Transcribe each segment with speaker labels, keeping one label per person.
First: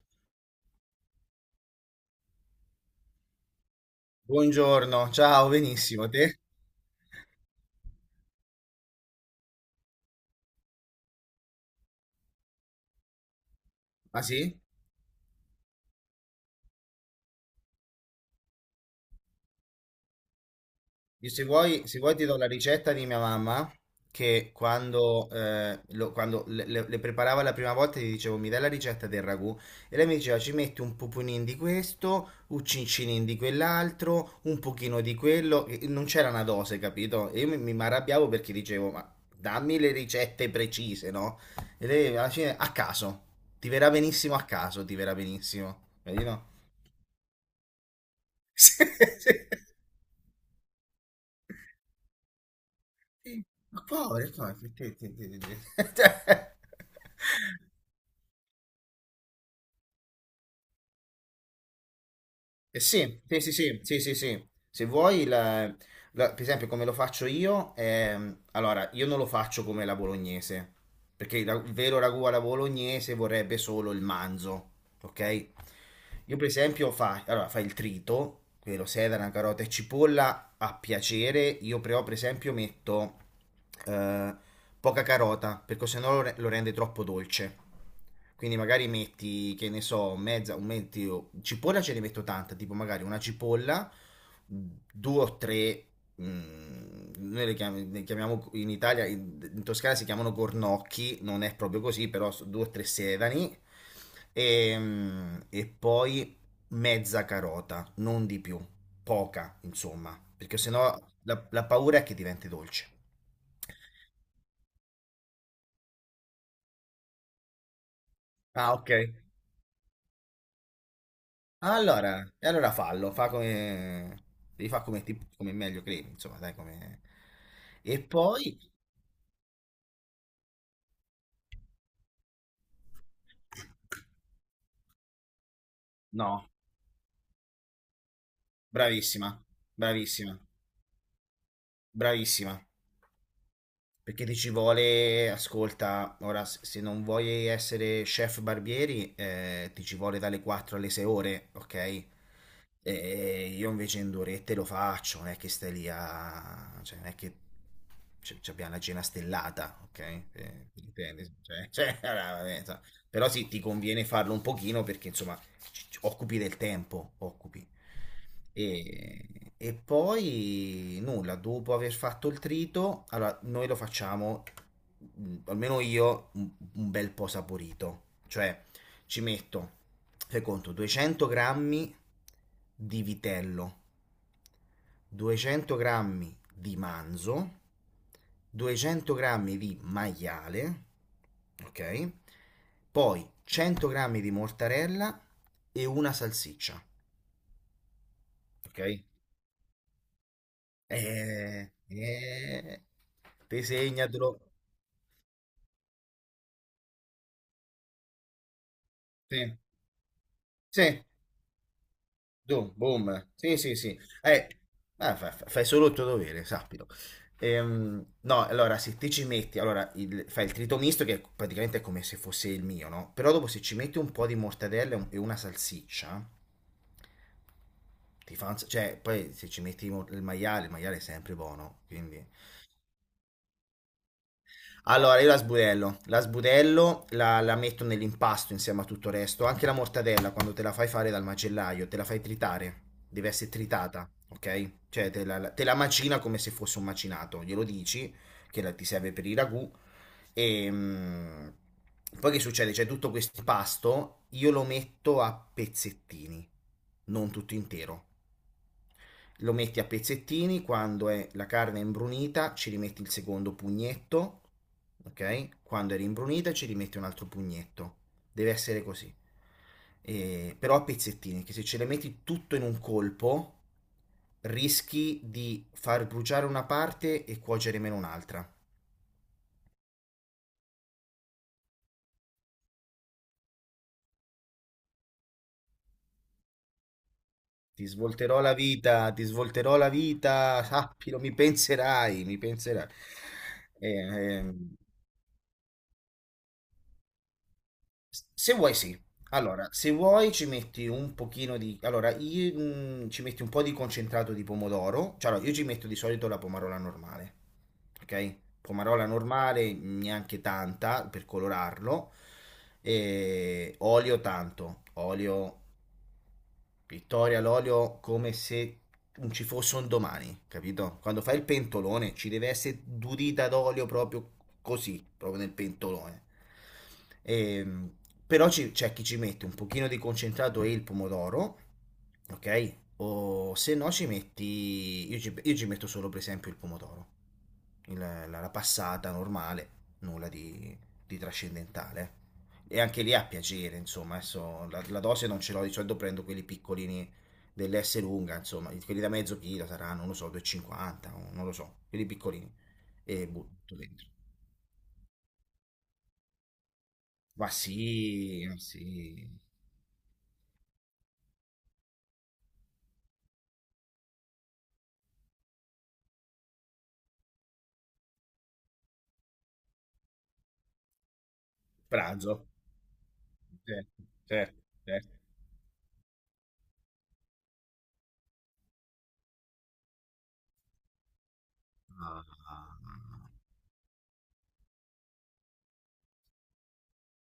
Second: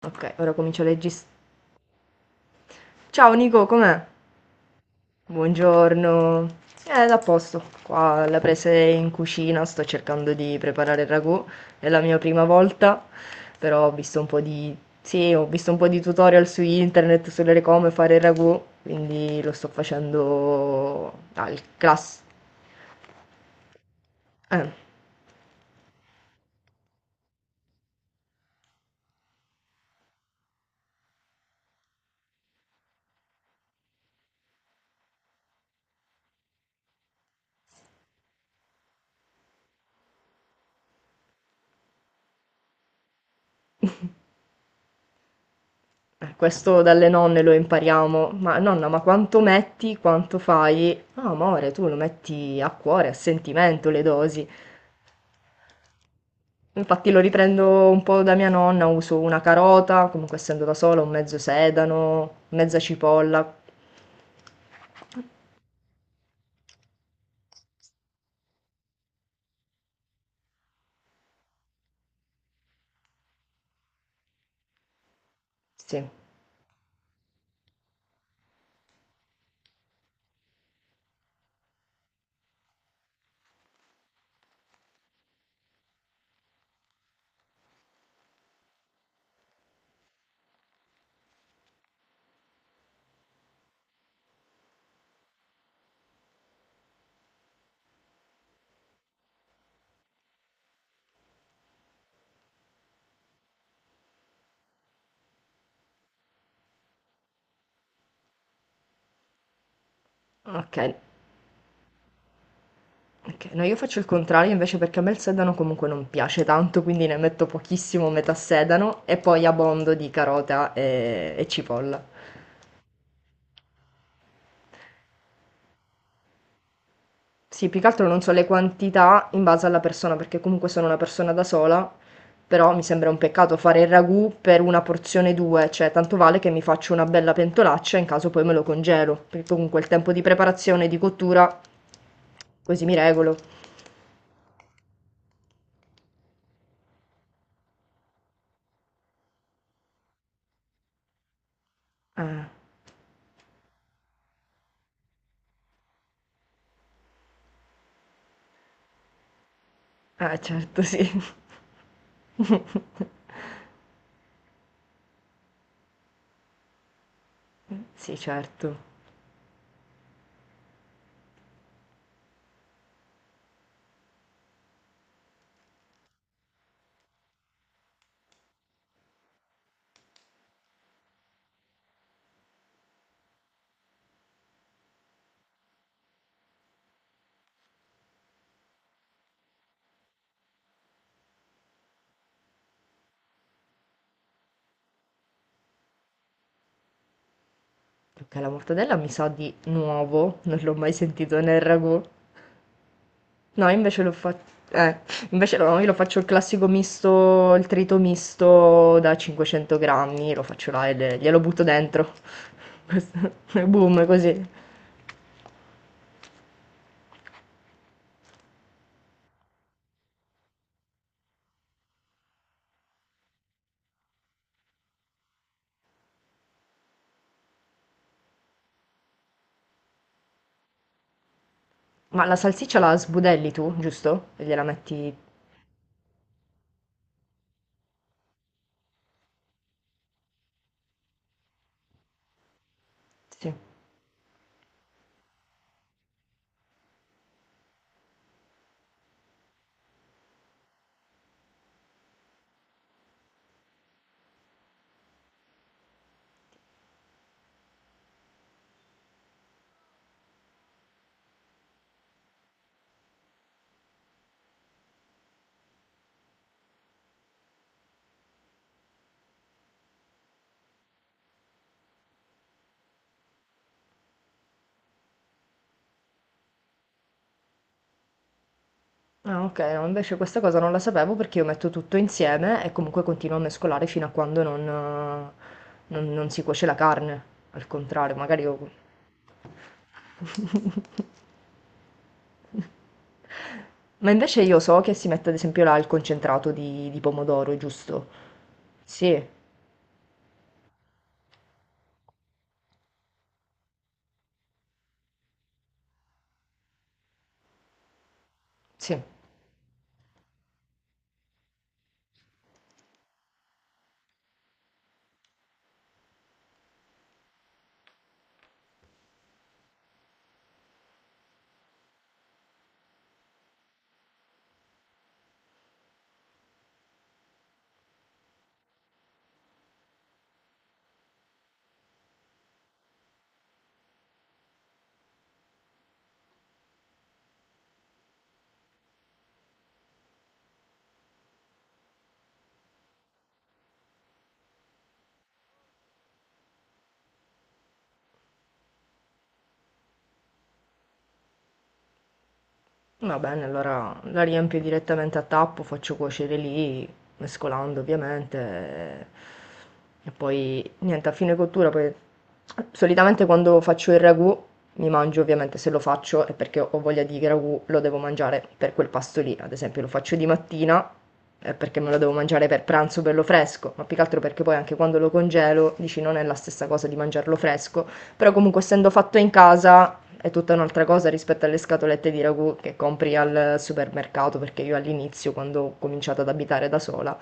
Speaker 1: Ok, ora comincio a leggere. Ciao Nico, com'è?
Speaker 2: Buongiorno, ciao, benissimo, te?
Speaker 1: Buongiorno. A posto. Qua la presa in cucina, sto cercando di preparare il ragù. È la mia prima volta, però ho visto
Speaker 2: Ah
Speaker 1: un po'
Speaker 2: sì?
Speaker 1: di... Sì, ho visto un po' di tutorial su internet sulle come fare il ragù, quindi lo sto facendo
Speaker 2: Io se
Speaker 1: al
Speaker 2: vuoi, se vuoi
Speaker 1: class...
Speaker 2: ti do la ricetta di mia mamma che
Speaker 1: Eh,
Speaker 2: quando le preparava la prima volta gli dicevo mi dai la ricetta del ragù e lei mi diceva ci metti un pupunin di questo, un cincinin di quell'altro, un pochino di quello, e non c'era una dose, capito? E io mi arrabbiavo perché dicevo ma dammi le ricette precise, no? E lei alla fine a caso, ti verrà benissimo a caso, ti verrà benissimo, vedi no?
Speaker 1: questo dalle nonne lo impariamo. Ma
Speaker 2: Sì,
Speaker 1: nonna, ma quanto
Speaker 2: sì.
Speaker 1: metti, quanto fai? No, amore, tu lo metti a cuore, a
Speaker 2: Sì, ma
Speaker 1: sentimento le
Speaker 2: poveri, no,
Speaker 1: dosi.
Speaker 2: effettivamente, sì, sì, sì. Cioè,
Speaker 1: Infatti lo riprendo un po' da mia nonna, uso una carota, comunque essendo da sola, un mezzo sedano, mezza
Speaker 2: sì, sì, sì,
Speaker 1: cipolla.
Speaker 2: sì, sì, sì, sì. Se vuoi, per esempio, come lo faccio io, allora, io non lo faccio come la bolognese, perché il vero ragù alla bolognese vorrebbe solo il manzo, ok?
Speaker 1: Sì,
Speaker 2: Io, per esempio, fai, allora, fai il trito, quello sedana, carota e cipolla, a piacere, io però, per esempio, metto eh, poca carota, perché sennò lo rende troppo dolce. Quindi magari metti, che ne so, mezza, un metti, cipolla ce ne metto tanta, tipo magari una cipolla, due o tre, noi le chiamiamo in Italia, in Toscana si chiamano gornocchi, non è proprio così, però due o tre sedani, e poi mezza carota, non di più, poca, insomma, perché
Speaker 1: ok.
Speaker 2: sennò la paura è che diventi dolce.
Speaker 1: Ok, no, io faccio il contrario invece perché a me il sedano comunque non piace tanto, quindi ne metto pochissimo, metà
Speaker 2: Ah, ok.
Speaker 1: sedano, e poi abbondo di carota e cipolla.
Speaker 2: Allora, e allora fallo, fa come, devi fare come, come meglio credi, insomma, dai, come.
Speaker 1: Sì, più che
Speaker 2: E
Speaker 1: altro non so le
Speaker 2: poi,
Speaker 1: quantità in base alla persona, perché comunque sono una persona da sola, però mi sembra un peccato fare il ragù per una porzione due, cioè tanto vale
Speaker 2: no,
Speaker 1: che mi faccio una bella pentolaccia in caso poi me lo congelo,
Speaker 2: bravissima,
Speaker 1: perché comunque il tempo di
Speaker 2: bravissima,
Speaker 1: preparazione e di cottura
Speaker 2: bravissima.
Speaker 1: così mi regolo.
Speaker 2: Perché ti ci vuole, ascolta, ora se non vuoi essere chef barbieri, ti ci vuole dalle 4 alle 6 ore, ok?
Speaker 1: Ah,
Speaker 2: E io invece in due orette lo faccio, non è che stai lì a, cioè non è che ci abbiamo la cena stellata, ok?
Speaker 1: ah, certo,
Speaker 2: Mi
Speaker 1: sì.
Speaker 2: intendi? Cioè, cioè, allora, vabbè, insomma. Però sì, ti conviene farlo un pochino perché insomma occupi del tempo, occupi.
Speaker 1: Sì, certo.
Speaker 2: E poi nulla, dopo aver fatto il trito, allora noi lo facciamo, almeno io, un bel po' saporito. Cioè ci metto, fai conto, 200 grammi di vitello, 200 grammi di manzo, 200 grammi di maiale, ok? Poi 100 grammi di mortarella e una salsiccia,
Speaker 1: Perché la mortadella
Speaker 2: ok?
Speaker 1: mi sa di nuovo, non l'ho mai sentito nel
Speaker 2: Eh,
Speaker 1: ragù.
Speaker 2: eh, Te
Speaker 1: No, io invece lo fa
Speaker 2: segnatelo.
Speaker 1: eh, invece no, io lo faccio il classico misto il trito misto da
Speaker 2: Sì,
Speaker 1: 500 grammi, lo faccio là e
Speaker 2: sì,
Speaker 1: le glielo butto dentro.
Speaker 2: dum,
Speaker 1: Questo
Speaker 2: boom. Sì,
Speaker 1: e
Speaker 2: sì, sì.
Speaker 1: boom, così.
Speaker 2: Fai solo il tuo dovere, sappilo. No, allora, se te ci metti, allora, fai il trito misto, che praticamente è come se fosse il mio, no? Però dopo se ci metti un po' di mortadella e e una salsiccia, ti fa cioè, poi se ci metti il maiale è sempre buono, quindi.
Speaker 1: Ma la salsiccia la sbudelli tu, giusto? E gliela metti
Speaker 2: Allora, io la sbudello, la metto nell'impasto insieme a tutto il resto, anche la mortadella quando te la fai fare dal macellaio, te la fai tritare, deve essere
Speaker 1: sì.
Speaker 2: tritata, ok? Cioè te la macina come se fosse un macinato, glielo dici che ti serve per i ragù e poi che succede? C'è tutto questo impasto, io lo metto a pezzettini, non tutto intero lo metti a pezzettini, quando è la carne è imbrunita ci rimetti il secondo pugnetto, ok? Quando è rimbrunita ci rimetti un altro pugnetto, deve essere così. Però a pezzettini, che se ce le metti tutto in un colpo rischi di far bruciare una parte e cuocere meno un'altra.
Speaker 1: Ah, okay, no, invece questa cosa non la sapevo perché io metto tutto insieme e comunque continuo a mescolare fino a quando non non si cuoce la carne. Al
Speaker 2: Ti
Speaker 1: contrario,
Speaker 2: svolterò
Speaker 1: magari
Speaker 2: la
Speaker 1: io
Speaker 2: vita, ti svolterò la vita, sappilo, mi penserai, mi penserai. Eh,
Speaker 1: ma invece io
Speaker 2: ehm,
Speaker 1: so che si mette ad esempio là il concentrato di pomodoro, giusto?
Speaker 2: Se vuoi, sì.
Speaker 1: Sì,
Speaker 2: Allora, se vuoi ci metti un pochino di. Allora, io, ci metti un po' di concentrato di pomodoro. Cioè, allora, io ci metto di solito la pomarola normale. Ok?
Speaker 1: sì.
Speaker 2: Pomarola normale, neanche tanta per colorarlo. E olio tanto. Olio Vittoria all'olio come se non ci fosse un domani, capito? Quando fai il pentolone ci deve essere durita d'olio proprio così, proprio nel pentolone. Ehm, Però c'è chi ci mette un pochino di concentrato e il pomodoro, ok? O se no ci metti, io ci metto solo per esempio il pomodoro la passata normale, nulla di trascendentale. E anche lì a piacere, insomma, adesso la dose non ce l'ho, di solito prendo quelli piccolini dell'S lunga, insomma, quelli da mezzo chilo saranno, non lo so, 2,50, o non lo so, quelli piccolini,
Speaker 1: Va
Speaker 2: e
Speaker 1: bene,
Speaker 2: butto
Speaker 1: allora
Speaker 2: dentro.
Speaker 1: la riempio direttamente a tappo, faccio cuocere lì, mescolando ovviamente.
Speaker 2: Ma sì,
Speaker 1: E poi niente, a fine cottura, poi solitamente quando faccio il ragù mi mangio ovviamente se lo faccio è perché ho voglia di ragù, lo devo mangiare per quel pasto lì. Ad esempio lo faccio di mattina è perché me lo devo
Speaker 2: pranzo,
Speaker 1: mangiare per pranzo bello fresco, ma
Speaker 2: certo,
Speaker 1: più che altro perché poi
Speaker 2: certo,
Speaker 1: anche quando lo
Speaker 2: certo.
Speaker 1: congelo, dici non è la stessa cosa di mangiarlo fresco, però comunque essendo fatto in casa è tutta un'altra cosa rispetto alle scatolette di ragù che
Speaker 2: Ah,
Speaker 1: compri al supermercato, perché io all'inizio, quando ho cominciato ad abitare da sola,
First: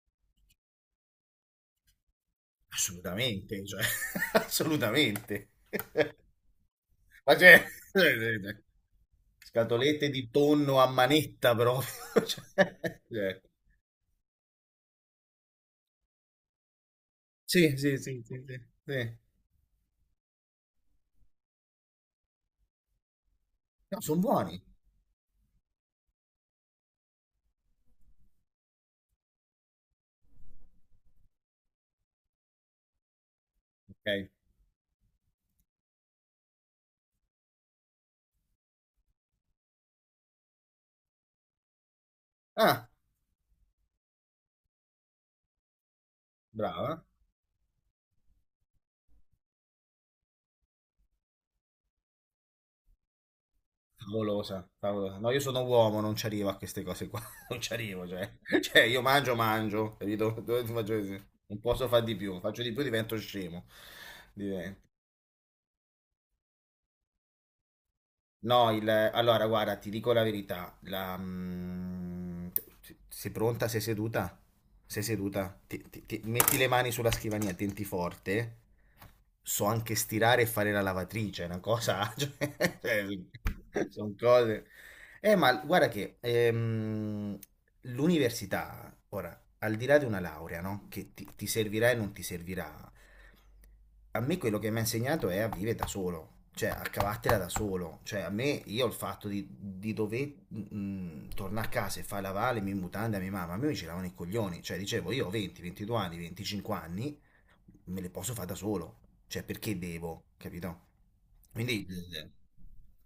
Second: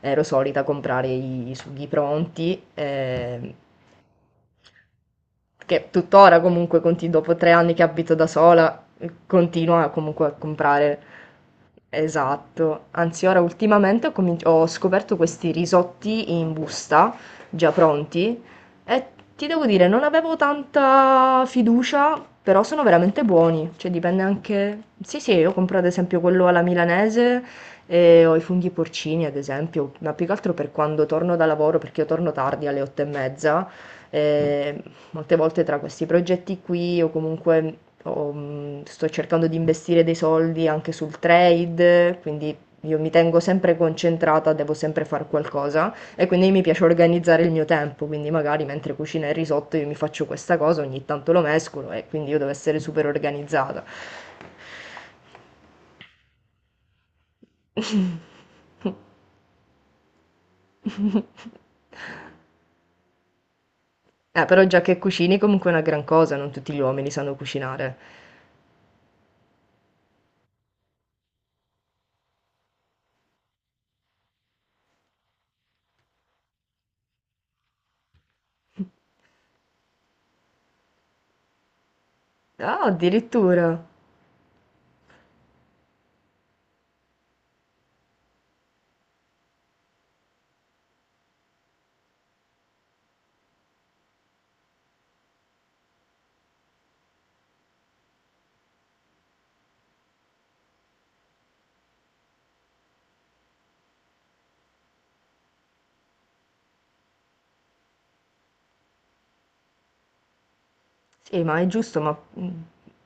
Speaker 1: ero solita comprare i sughi pronti,
Speaker 2: assolutamente, cioè, assolutamente.
Speaker 1: che tuttora comunque dopo
Speaker 2: Ma
Speaker 1: tre
Speaker 2: c'è.
Speaker 1: anni che abito da sola, continuo
Speaker 2: Scatolette
Speaker 1: comunque
Speaker 2: di
Speaker 1: a
Speaker 2: tonno a
Speaker 1: comprare.
Speaker 2: manetta proprio.
Speaker 1: Esatto,
Speaker 2: Cioè,
Speaker 1: anzi ora
Speaker 2: cioè,
Speaker 1: ultimamente ho scoperto questi risotti in busta già
Speaker 2: sì, sì, sì,
Speaker 1: pronti
Speaker 2: sì, sì.
Speaker 1: e
Speaker 2: Sì.
Speaker 1: ti devo dire, non avevo tanta fiducia, però sono veramente buoni, cioè
Speaker 2: No, sono
Speaker 1: dipende
Speaker 2: buoni.
Speaker 1: anche... Sì, sì, io compro ad esempio quello alla milanese e ho i funghi porcini ad esempio, ma più che altro per quando torno da lavoro, perché io torno tardi alle 8:30,
Speaker 2: Ok.
Speaker 1: e molte volte tra questi progetti qui o comunque sto cercando di investire dei soldi anche sul trade, quindi
Speaker 2: Ah,
Speaker 1: io mi tengo sempre concentrata, devo sempre fare qualcosa. E quindi mi piace
Speaker 2: brava.
Speaker 1: organizzare il mio tempo, quindi magari mentre cucina il risotto io mi faccio questa cosa, ogni tanto lo mescolo e quindi io devo essere super organizzata.
Speaker 2: Favolosa, favolosa. No, io sono uomo, non ci arrivo a queste cose qua. Non ci arrivo, cioè. Cioè, io mangio, mangio, capito? Dove ti faccio. Non posso fare di più. Faccio di più, divento scemo.
Speaker 1: Però
Speaker 2: Divento.
Speaker 1: già che cucini comunque è una gran cosa, non tutti gli uomini sanno cucinare.
Speaker 2: No, allora guarda, ti dico la verità, sei pronta? Sei seduta? Sei seduta? Metti le mani sulla scrivania, tenti forte. So anche stirare e fare la lavatrice, è una cosa,
Speaker 1: Ah,
Speaker 2: cioè,
Speaker 1: addirittura.
Speaker 2: sono cose. Ma guarda che l'università, ora, al di là di una laurea, no? Che ti servirà e non ti servirà, a me quello che mi ha insegnato è a vivere da solo, cioè a cavartela da solo. Cioè a me, io il fatto di dover tornare a casa e fare la vale, mi mutanda, a mia mamma, a me mi giravano i coglioni. Cioè dicevo, io ho 20, 22 anni, 25 anni, me le posso fare da solo. Cioè perché devo, capito?
Speaker 1: Sì, ma è
Speaker 2: Quindi.
Speaker 1: giusto, ma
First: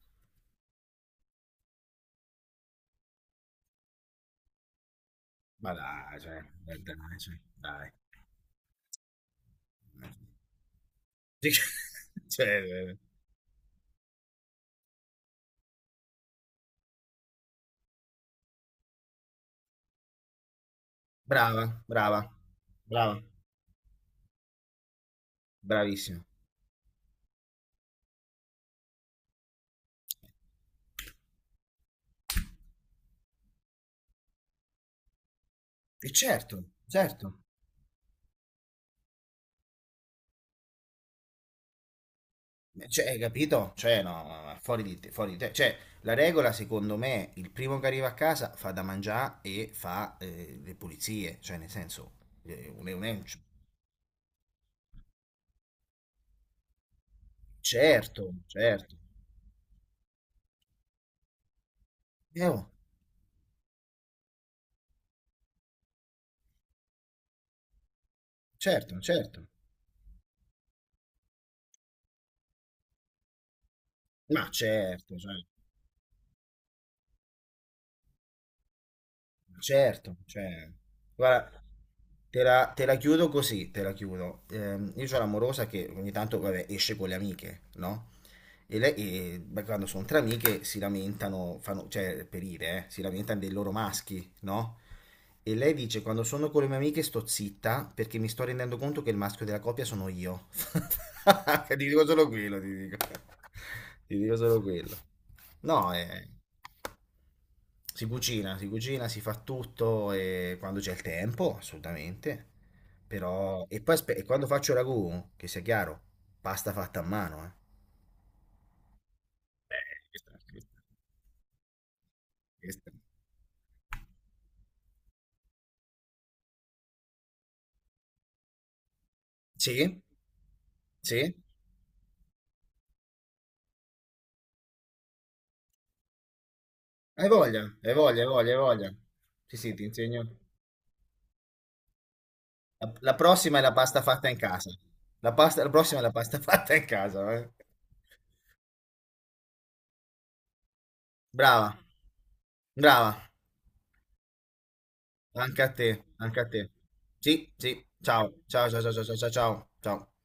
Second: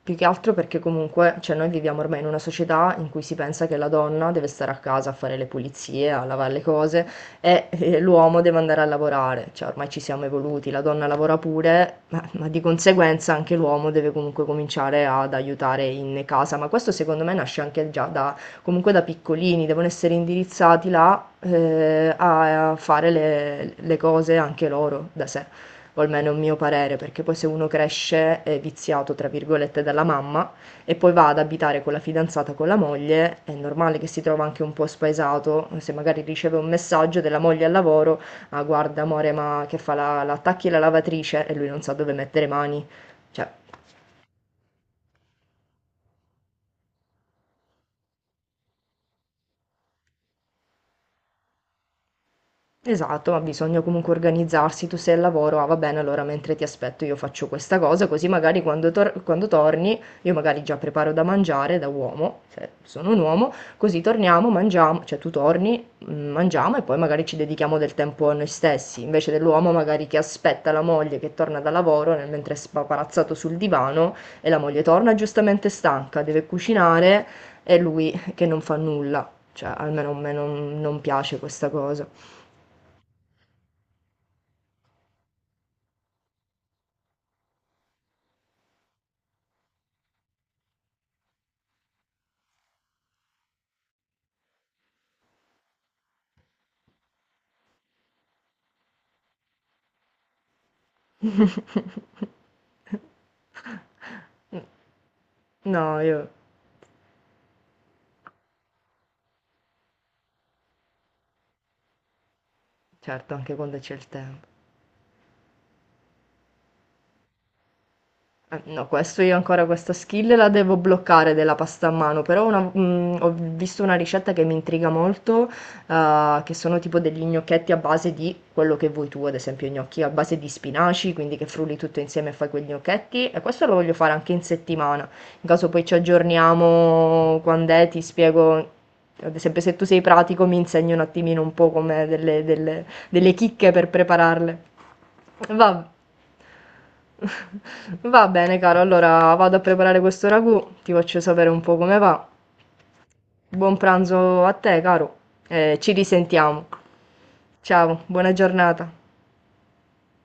Speaker 1: più che altro perché comunque, cioè noi viviamo ormai in una società in cui si pensa che la donna deve stare a casa a fare le
Speaker 2: Ma
Speaker 1: pulizie,
Speaker 2: dai,
Speaker 1: a
Speaker 2: cioè,
Speaker 1: lavare le cose
Speaker 2: dai, cioè,
Speaker 1: e
Speaker 2: dai.
Speaker 1: l'uomo deve andare a lavorare, cioè ormai ci siamo evoluti, la donna lavora pure, ma di
Speaker 2: Cioè,
Speaker 1: conseguenza anche l'uomo deve comunque cominciare ad aiutare in casa, ma questo secondo me nasce anche già da, comunque da piccolini, devono essere indirizzati là
Speaker 2: brava, brava,
Speaker 1: a fare
Speaker 2: brava,
Speaker 1: le cose anche loro da sé o
Speaker 2: bravissima.
Speaker 1: almeno è un mio parere, perché poi se uno cresce è viziato, tra virgolette, dalla mamma e poi va ad abitare con la fidanzata, con la moglie, è normale che si trova anche un po' spaesato, se
Speaker 2: E
Speaker 1: magari
Speaker 2: certo,
Speaker 1: riceve un messaggio
Speaker 2: certo.
Speaker 1: della moglie al lavoro, ah guarda amore, ma che fa la attacchi la lavatrice e lui non sa dove mettere mani.
Speaker 2: Cioè, hai
Speaker 1: Cioè,
Speaker 2: capito? Cioè, no, ma fuori di te, fuori di te. Cioè, la regola, secondo me, il primo che arriva a casa fa da mangiare e fa le pulizie. Cioè, nel senso, eh, un, un, un-
Speaker 1: esatto, ma bisogna comunque organizzarsi. Tu sei al lavoro: "Ah, va bene, allora mentre ti aspetto io faccio questa cosa", così
Speaker 2: certo,
Speaker 1: magari quando
Speaker 2: certo.
Speaker 1: tor quando torni io magari già preparo da mangiare da uomo,
Speaker 2: Oh,
Speaker 1: se sono un uomo, così torniamo, mangiamo cioè tu torni, mangiamo e poi magari ci dedichiamo del tempo a noi
Speaker 2: certo,
Speaker 1: stessi, invece
Speaker 2: certo.
Speaker 1: dell'uomo magari che aspetta la moglie che torna dal lavoro nel mentre è spaparazzato sul divano
Speaker 2: Ma
Speaker 1: e la moglie torna
Speaker 2: certo, cioè.
Speaker 1: giustamente stanca, deve cucinare e lui che non fa nulla. Cioè, almeno a
Speaker 2: Certo,
Speaker 1: me
Speaker 2: cioè,
Speaker 1: non piace
Speaker 2: guarda,
Speaker 1: questa cosa.
Speaker 2: te la chiudo così, te la chiudo. Io ho l'amorosa che ogni tanto, vabbè, esce con le amiche, no? E lei, Beh, quando sono tra amiche, si lamentano, fanno, cioè, per dire, si lamentano dei loro maschi, no? E lei dice, quando sono con le mie amiche sto zitta perché mi sto rendendo conto che il maschio della coppia sono io. Ti dico solo quello, ti dico. Ti dico solo quello. No,
Speaker 1: No, io
Speaker 2: è. Si cucina, si cucina, si fa tutto e quando c'è il tempo, assolutamente.
Speaker 1: certo, anche
Speaker 2: Però,
Speaker 1: quando
Speaker 2: e
Speaker 1: c'è
Speaker 2: poi
Speaker 1: il
Speaker 2: aspe- e
Speaker 1: tempo.
Speaker 2: quando faccio ragù, che sia chiaro, pasta fatta a mano, eh.
Speaker 1: No, questo io ancora questa
Speaker 2: Beh, questa,
Speaker 1: skill la
Speaker 2: questa,
Speaker 1: devo bloccare della pasta a mano, però una-
Speaker 2: questa.
Speaker 1: mm, ho visto una ricetta che mi intriga molto, che sono tipo degli gnocchetti a base di quello che vuoi tu, ad esempio
Speaker 2: Sì,
Speaker 1: gnocchi a base di spinaci,
Speaker 2: sì.
Speaker 1: quindi che frulli tutto insieme e fai quegli gnocchetti, e questo lo voglio fare anche in settimana, in caso poi ci
Speaker 2: Hai
Speaker 1: aggiorniamo
Speaker 2: voglia,
Speaker 1: quando è,
Speaker 2: hai
Speaker 1: ti
Speaker 2: voglia, hai voglia,
Speaker 1: spiego,
Speaker 2: hai voglia.
Speaker 1: ad
Speaker 2: Sì,
Speaker 1: esempio
Speaker 2: sì,
Speaker 1: se
Speaker 2: ti
Speaker 1: tu sei
Speaker 2: insegno.
Speaker 1: pratico mi insegni un attimino un po' come delle, delle
Speaker 2: La
Speaker 1: delle
Speaker 2: prossima è
Speaker 1: chicche
Speaker 2: la
Speaker 1: per
Speaker 2: pasta fatta in
Speaker 1: prepararle.
Speaker 2: casa. La
Speaker 1: Va
Speaker 2: prossima è la pasta fatta in casa, eh.
Speaker 1: Va bene, caro, allora vado a preparare questo ragù, ti faccio sapere un
Speaker 2: Brava,
Speaker 1: po' come va.
Speaker 2: brava.
Speaker 1: Buon pranzo a te, caro,
Speaker 2: Anche a
Speaker 1: e ci
Speaker 2: te, anche a
Speaker 1: risentiamo.
Speaker 2: te. Sì, sì.
Speaker 1: Ciao, buona
Speaker 2: Ciao, ciao, ciao,
Speaker 1: giornata.
Speaker 2: ciao, ciao, ciao, ciao. Ciao.